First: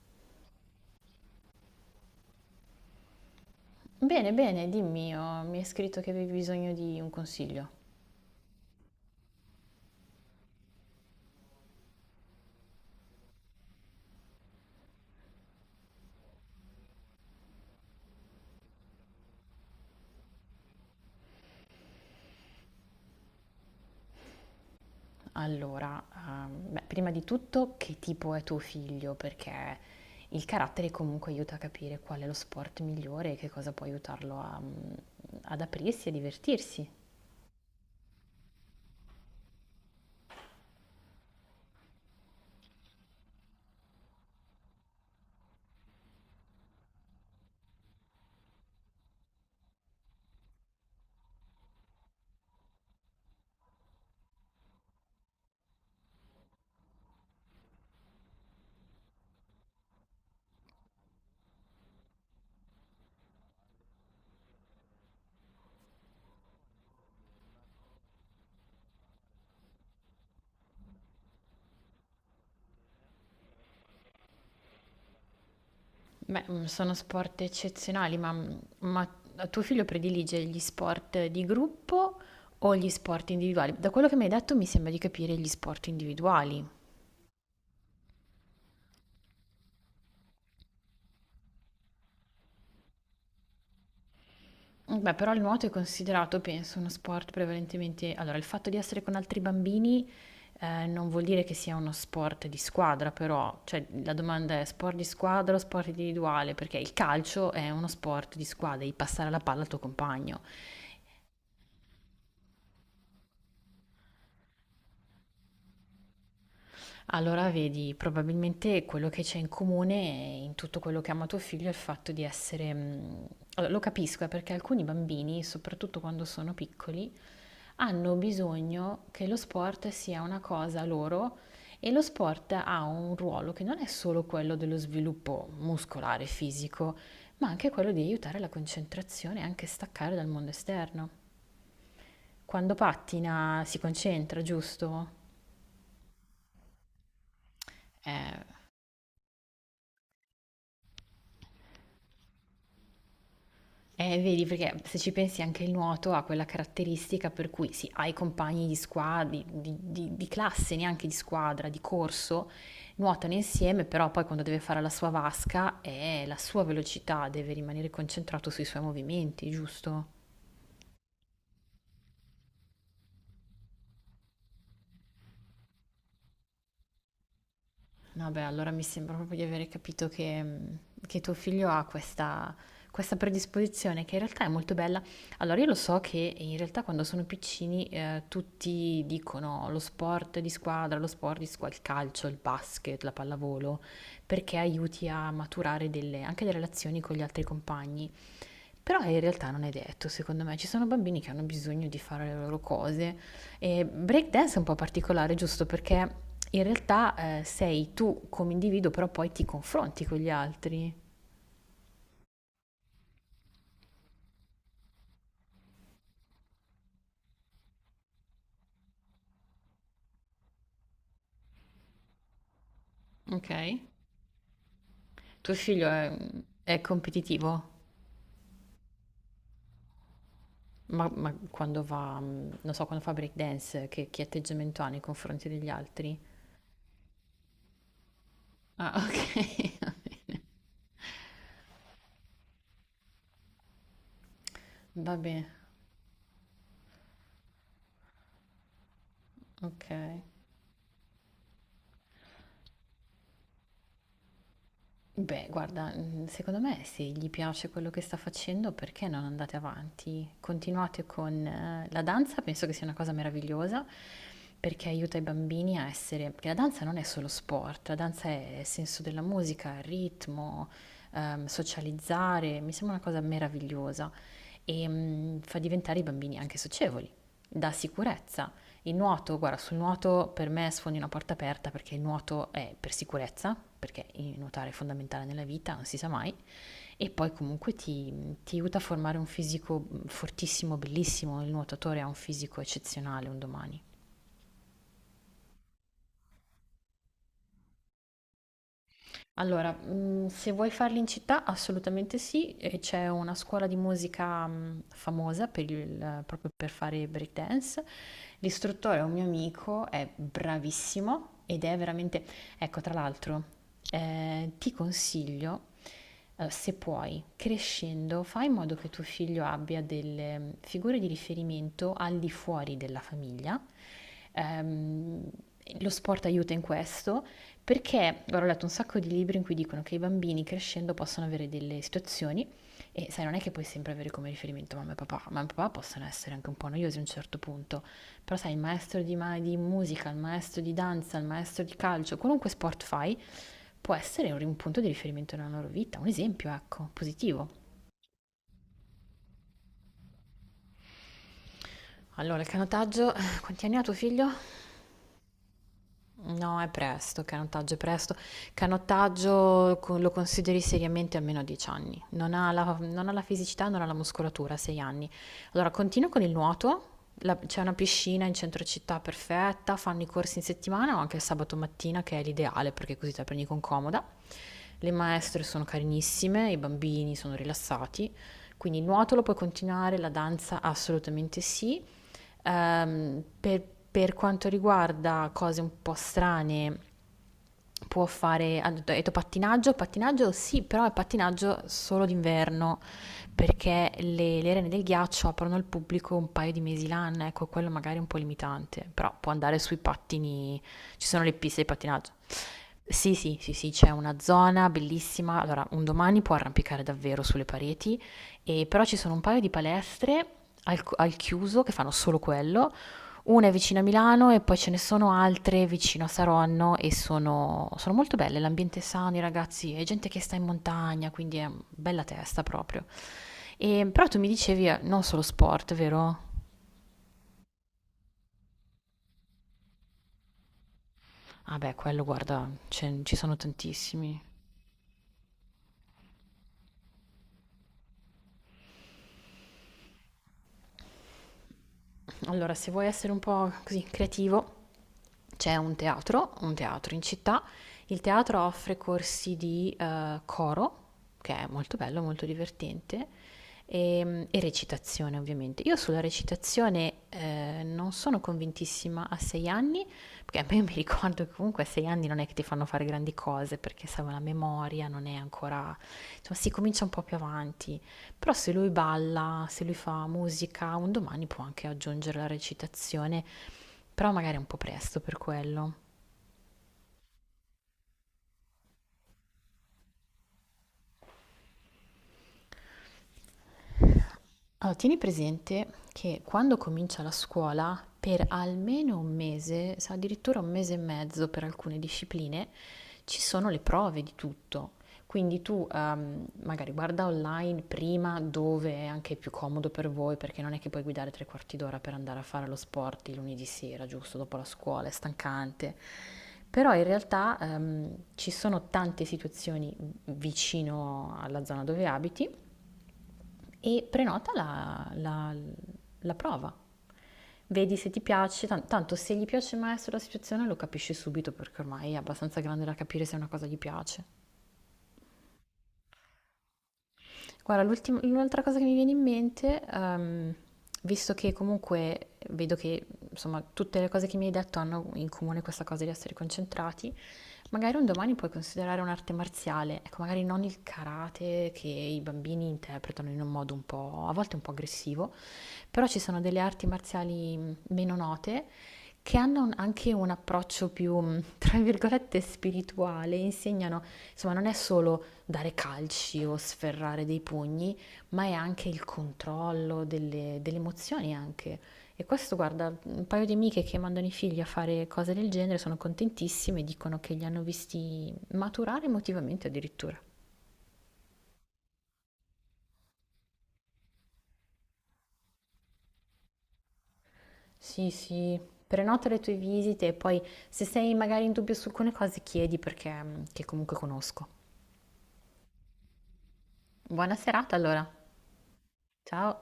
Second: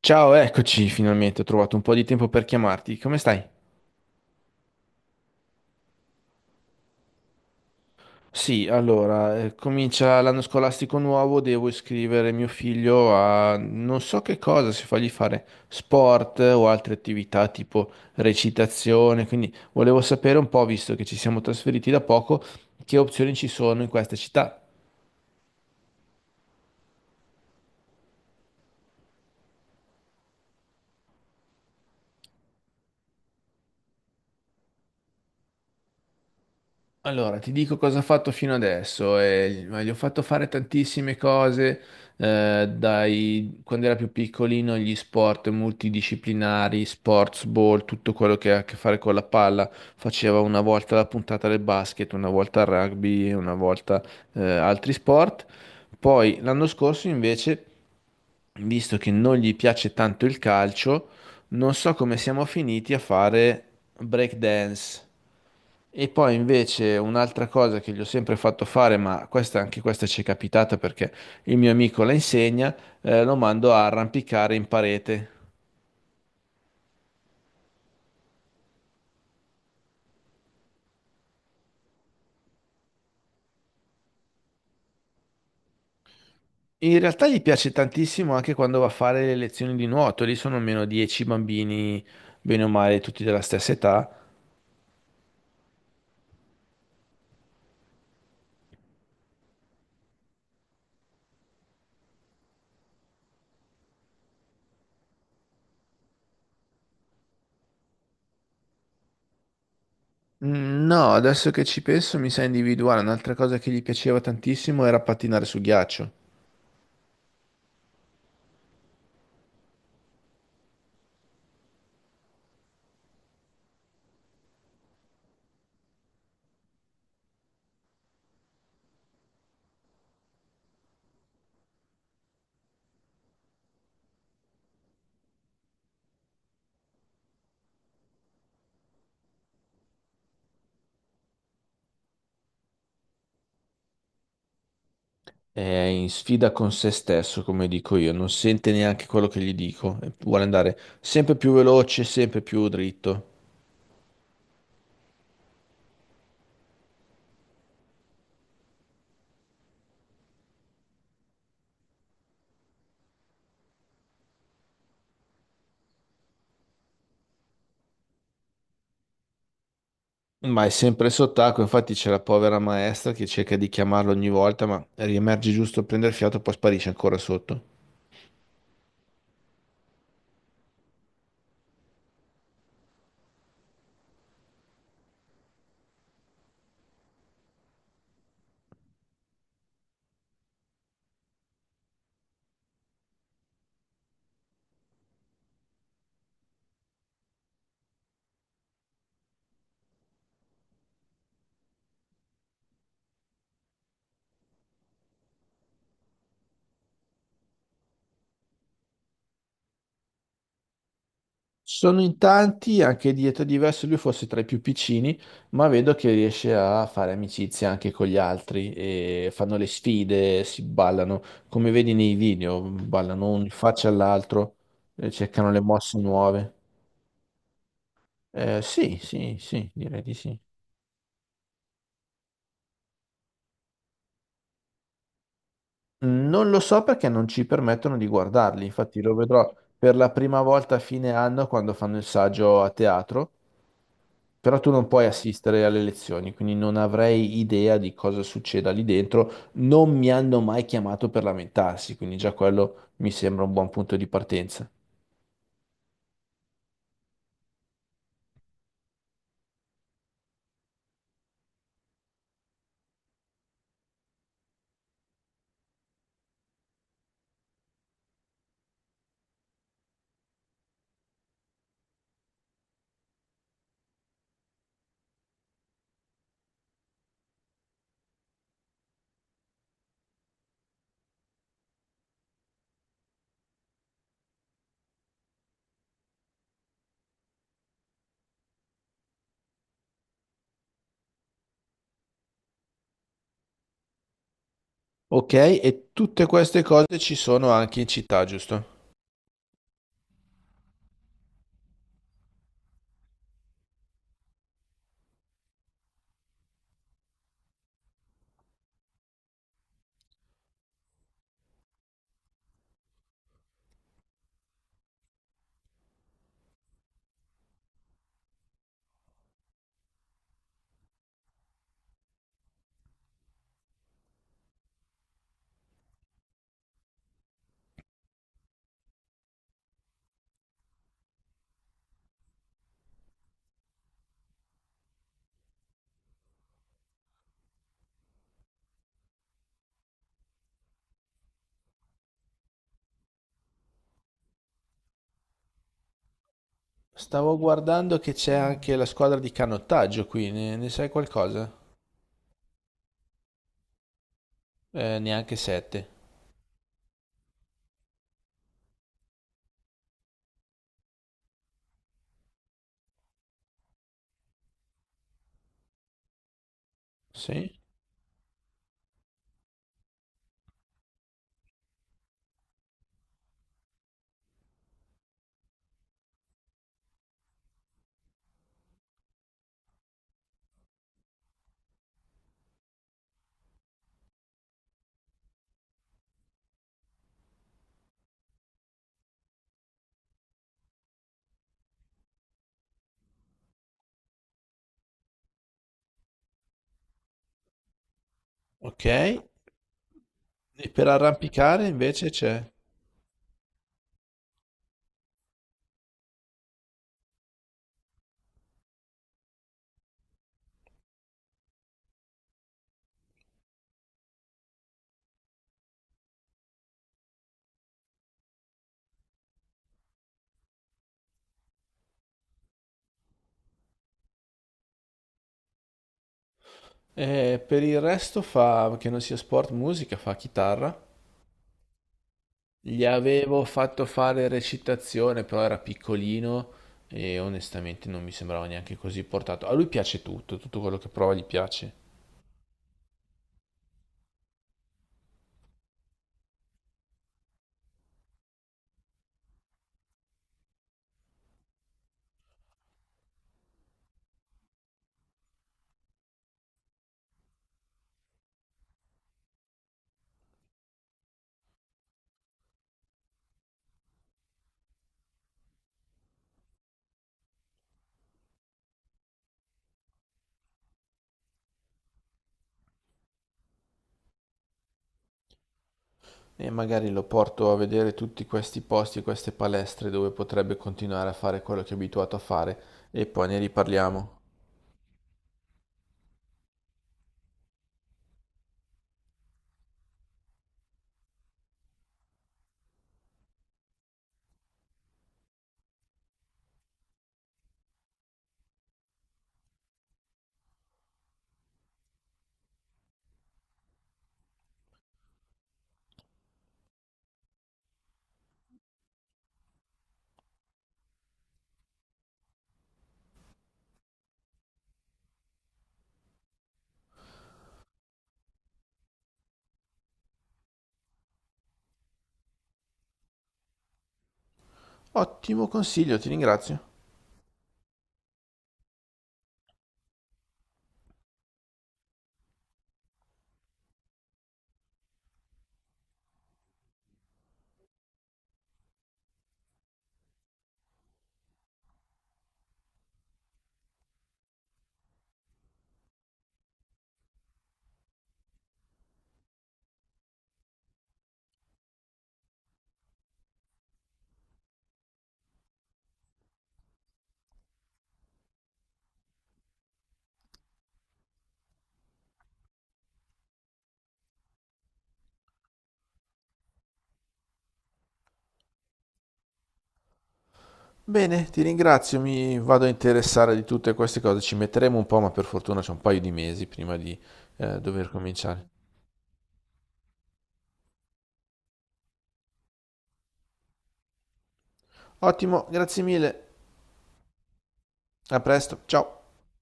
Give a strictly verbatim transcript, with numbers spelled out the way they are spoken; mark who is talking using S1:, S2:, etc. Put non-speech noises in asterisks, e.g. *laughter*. S1: Ciao, eccoci finalmente, ho trovato un po' di tempo per chiamarti. Come stai?
S2: Bene, bene, dimmi, oh, mi hai scritto che avevi bisogno di un consiglio.
S1: Sì, allora, eh, comincia l'anno scolastico nuovo, devo iscrivere mio figlio a non so che cosa, se fargli fare sport eh, o altre attività tipo recitazione, quindi volevo sapere un po', visto che ci siamo trasferiti da poco, che opzioni ci sono in questa città.
S2: Allora, ehm, beh, prima di tutto, che tipo è tuo figlio? Perché il carattere comunque aiuta a capire qual è lo sport migliore e che cosa può aiutarlo a, mm, ad aprirsi e divertirsi.
S1: Allora, ti dico cosa ho fatto fino adesso. Eh, ma gli ho fatto fare tantissime cose, eh, dai, quando era più piccolino, gli sport multidisciplinari, sports ball, tutto quello che ha a che fare con la palla. Faceva una volta la puntata del basket, una volta il rugby, una volta, eh, altri sport. Poi l'anno scorso invece visto che non gli piace tanto il calcio, non so come siamo finiti a fare break dance. E poi invece un'altra cosa che gli ho sempre fatto fare, ma questa, anche questa ci è capitata perché il mio amico la insegna, eh, lo mando a arrampicare in parete.
S2: Beh, mm, sono sport eccezionali, ma, ma tuo figlio predilige gli sport di gruppo o gli sport individuali? Da quello che mi hai detto mi sembra di capire gli sport individuali.
S1: In realtà gli piace tantissimo anche quando va a fare le lezioni di nuoto, lì sono almeno dieci bambini, bene o male, tutti della stessa età.
S2: Mh, beh, però il nuoto è considerato, penso, uno sport prevalentemente allora, il fatto di essere con altri bambini, ehm, non vuol dire che sia uno sport di squadra però, cioè la domanda è: sport di squadra o sport individuale? Perché il calcio è uno sport di squadra, devi passare la palla al tuo compagno.
S1: Mm, no, adesso che ci penso mi sa individuare, un'altra cosa che gli piaceva tantissimo era pattinare su ghiaccio.
S2: Allora vedi, probabilmente quello che c'è in comune in tutto quello che ama tuo figlio è il fatto di essere mh, allora, lo capisco, eh, perché alcuni bambini, soprattutto quando sono piccoli, hanno bisogno che lo sport sia una cosa loro e lo sport ha un ruolo che non è solo quello dello sviluppo muscolare, fisico, ma anche quello di aiutare la concentrazione e anche staccare dal mondo esterno. Quando pattina si concentra, giusto?
S1: È in sfida con se stesso, come dico io, non
S2: Eh,
S1: sente neanche quello che gli dico, e vuole andare sempre più veloce, sempre più dritto,
S2: Eh, vedi, perché se ci pensi anche il nuoto ha quella caratteristica per cui sì, hai compagni di squadra, di, di- di- di classe, neanche di squadra, di corso, nuotano insieme, però poi quando deve fare la sua vasca, eh, la sua velocità deve rimanere concentrato sui suoi movimenti, giusto?
S1: ma è sempre sott'acqua, infatti c'è la povera maestra che cerca di chiamarlo ogni volta, ma riemerge giusto a prendere fiato, e poi sparisce ancora sotto.
S2: No, beh, allora mi sembra proprio di avere capito che, mm, che tuo figlio ha questa, questa predisposizione che in realtà è molto bella. Allora, io lo so che in realtà quando sono piccini eh, tutti dicono lo sport di squadra, lo sport di squadra, il calcio, il basket, la pallavolo, perché aiuti a maturare delle- anche le relazioni con gli altri compagni. Però eh, in realtà non è detto, secondo me, ci sono bambini che hanno bisogno di fare le loro cose. E breakdance è un po' particolare, giusto? Perché in realtà eh, sei tu come individuo, però poi ti confronti con gli altri.
S1: Sono in tanti, anche di età diverse, lui forse tra i più piccini, ma vedo che riesce a fare amicizia anche con gli altri e fanno le sfide, si ballano, come vedi nei video, ballano un in
S2: Ok.
S1: faccia all'altro, eh, cercano
S2: Tuo
S1: le
S2: figlio
S1: mosse
S2: è,
S1: nuove.
S2: è competitivo?
S1: Eh, sì, sì, sì, direi di sì.
S2: Ma, ma quando va, mm, non so, quando fa breakdance, che, che atteggiamento ha nei confronti degli altri?
S1: Non lo so perché non ci permettono di guardarli, infatti
S2: Ah,
S1: lo
S2: ok.
S1: vedrò per la
S2: *laughs*
S1: prima volta a fine anno quando fanno il saggio a teatro, però tu non puoi
S2: Va bene.
S1: assistere alle lezioni, quindi non avrei idea di cosa succeda lì dentro,
S2: Vabbè,
S1: non mi
S2: ok.
S1: hanno mai chiamato per lamentarsi, quindi già quello mi sembra un buon punto di partenza.
S2: Beh, guarda, mhmm, secondo me se gli piace quello che sta facendo, perché non andate avanti? Continuate con eh, la danza, penso che sia una cosa meravigliosa, perché aiuta i bambini a essere perché la danza non è solo sport, la danza è senso della musica, ritmo, ehm, socializzare, mi sembra una cosa meravigliosa e mm, fa diventare i bambini anche socievoli, dà sicurezza. Il nuoto, guarda, sul nuoto per me sfondi una porta aperta perché il nuoto è per sicurezza, perché il nuotare è fondamentale nella vita, non si sa mai, e poi comunque ti, ti aiuta a formare un fisico fortissimo, bellissimo, il nuotatore ha un fisico eccezionale un domani.
S1: Ok, e tutte queste cose ci sono anche in città, giusto?
S2: Allora, mhmm, se vuoi farli in città assolutamente sì, e c'è una scuola di musica, mhmm, famosa per il proprio per fare break dance. L'istruttore è un mio amico, è bravissimo ed è veramente ecco tra l'altro, ehm, ti consiglio, uhm, se puoi, crescendo, fai in modo che tuo figlio abbia delle mm, figure di riferimento al di fuori della famiglia. Ehm, lo sport aiuta in questo perché guarda, ho letto un sacco di libri in cui dicono che i bambini crescendo possono avere delle situazioni e sai, non è che puoi sempre avere come riferimento mamma e papà, mamma e papà possono essere anche un po' noiosi a un certo punto, però sai, il maestro di, ma- di musica, il maestro di danza, il maestro di calcio, qualunque sport fai, può essere un, un punto di riferimento nella loro vita, un esempio, ecco,
S1: Stavo
S2: positivo.
S1: guardando che c'è anche la squadra di canottaggio qui, ne, ne sai qualcosa?
S2: Allora, il canottaggio, quanti anni ha tuo figlio?
S1: Eh, neanche sette.
S2: No, è presto, canottaggio è presto. Canottaggio co- lo consideri seriamente almeno dieci anni. Non ha la, non ha la fisicità, non ha la muscolatura, sei anni. Allora, continuo con il nuoto. La-
S1: Sì?
S2: c'è una piscina in centro città perfetta, fanno i corsi in settimana o anche il sabato mattina, che è l'ideale perché così te la prendi con comoda. Le maestre sono carinissime, i bambini sono rilassati. Quindi il nuoto lo puoi continuare, la danza assolutamente sì. Ehm, per, per quanto riguarda cose un po' strane, può fare, ha detto ha detto pattinaggio, pattinaggio sì, però è pattinaggio solo d'inverno, perché le, le arene del ghiaccio aprono al pubblico un paio di mesi l'anno, ecco, quello magari è un po'
S1: Ok,
S2: limitante, però
S1: e
S2: può andare sui pattini,
S1: per
S2: ci sono le piste di
S1: arrampicare invece
S2: pattinaggio.
S1: c'è.
S2: Sì, sì, sì, sì, c'è una zona bellissima. Allora, un domani può arrampicare davvero sulle pareti, e però ci sono un paio di palestre al, al chiuso che fanno solo quello. Una è vicino a Milano e poi ce ne sono altre vicino a Saronno e sono, sono molto belle. L'ambiente è sano, i ragazzi, è gente che sta in montagna, quindi è bella testa proprio. E, però tu mi dicevi eh, non solo sport, vero?
S1: E per il resto fa, che non sia sport, musica, fa chitarra.
S2: Vabbè, quello guarda,
S1: Gli
S2: ce- ci sono
S1: avevo fatto
S2: tantissimi.
S1: fare recitazione, però era piccolino e onestamente non mi sembrava neanche così portato. A lui piace tutto, tutto quello che prova gli piace.
S2: Allora, se vuoi essere un po' così creativo, c'è un teatro, un teatro in città. Il teatro offre corsi di eh, coro, che è molto bello, molto divertente, e, e recitazione ovviamente. Io sulla recitazione eh, non sono convintissima a sei anni, perché *laughs* a me mi ricordo che comunque a sei anni non è che ti fanno fare grandi cose, perché serve la memoria, non è ancora insomma si comincia un po' più avanti. Però se lui balla, se lui fa musica, un domani può anche aggiungere la recitazione, però magari è un po' presto per quello.
S1: E magari lo porto a vedere tutti questi posti, queste palestre dove potrebbe continuare a fare quello che è abituato a fare e poi ne riparliamo.
S2: Allora, tieni presente che quando comincia la scuola, per almeno un mese, se addirittura un mese e mezzo per alcune discipline, ci sono le prove di tutto. Quindi tu ehm, magari guarda online prima dove è anche più comodo per voi, perché non è che puoi guidare tre quarti d'ora per andare a fare lo sport il lunedì sera, giusto dopo la scuola, è stancante. Però in realtà ehm, ci sono tante situazioni vicino alla zona dove abiti e prenota la, la- la prova. Vedi se ti piace, tan- tanto se gli piace il maestro la situazione lo capisci subito perché ormai è abbastanza grande da capire se una cosa gli piace.
S1: Ottimo consiglio, ti ringrazio.
S2: Guarda, l'ultim- l'altra cosa che mi viene in mente, ehm, visto che comunque vedo che insomma tutte le cose che mi hai detto hanno in comune questa cosa di essere concentrati, magari un domani puoi considerare un'arte marziale, ecco, magari non il karate che i bambini interpretano in un modo un po', a volte un po' aggressivo, però ci sono delle arti marziali mh, meno note che hanno un- anche un approccio più, mh, tra virgolette, spirituale, insegnano, insomma, non è solo dare calci o sferrare dei pugni, ma è anche il controllo delle, delle emozioni anche. E questo, guarda, un paio di amiche che mandano i figli a fare cose del genere sono contentissime e dicono che li hanno visti maturare emotivamente addirittura.
S1: Bene, ti ringrazio, mi vado a interessare di tutte queste cose, ci metteremo un po', ma per fortuna c'è un paio di mesi prima di eh, dover
S2: Sì, sì,
S1: cominciare.
S2: prenota le tue visite e poi se sei magari in dubbio su alcune cose chiedi perché che comunque conosco.
S1: Ottimo, grazie mille,
S2: Buona serata allora,
S1: a presto, ciao.
S2: ciao!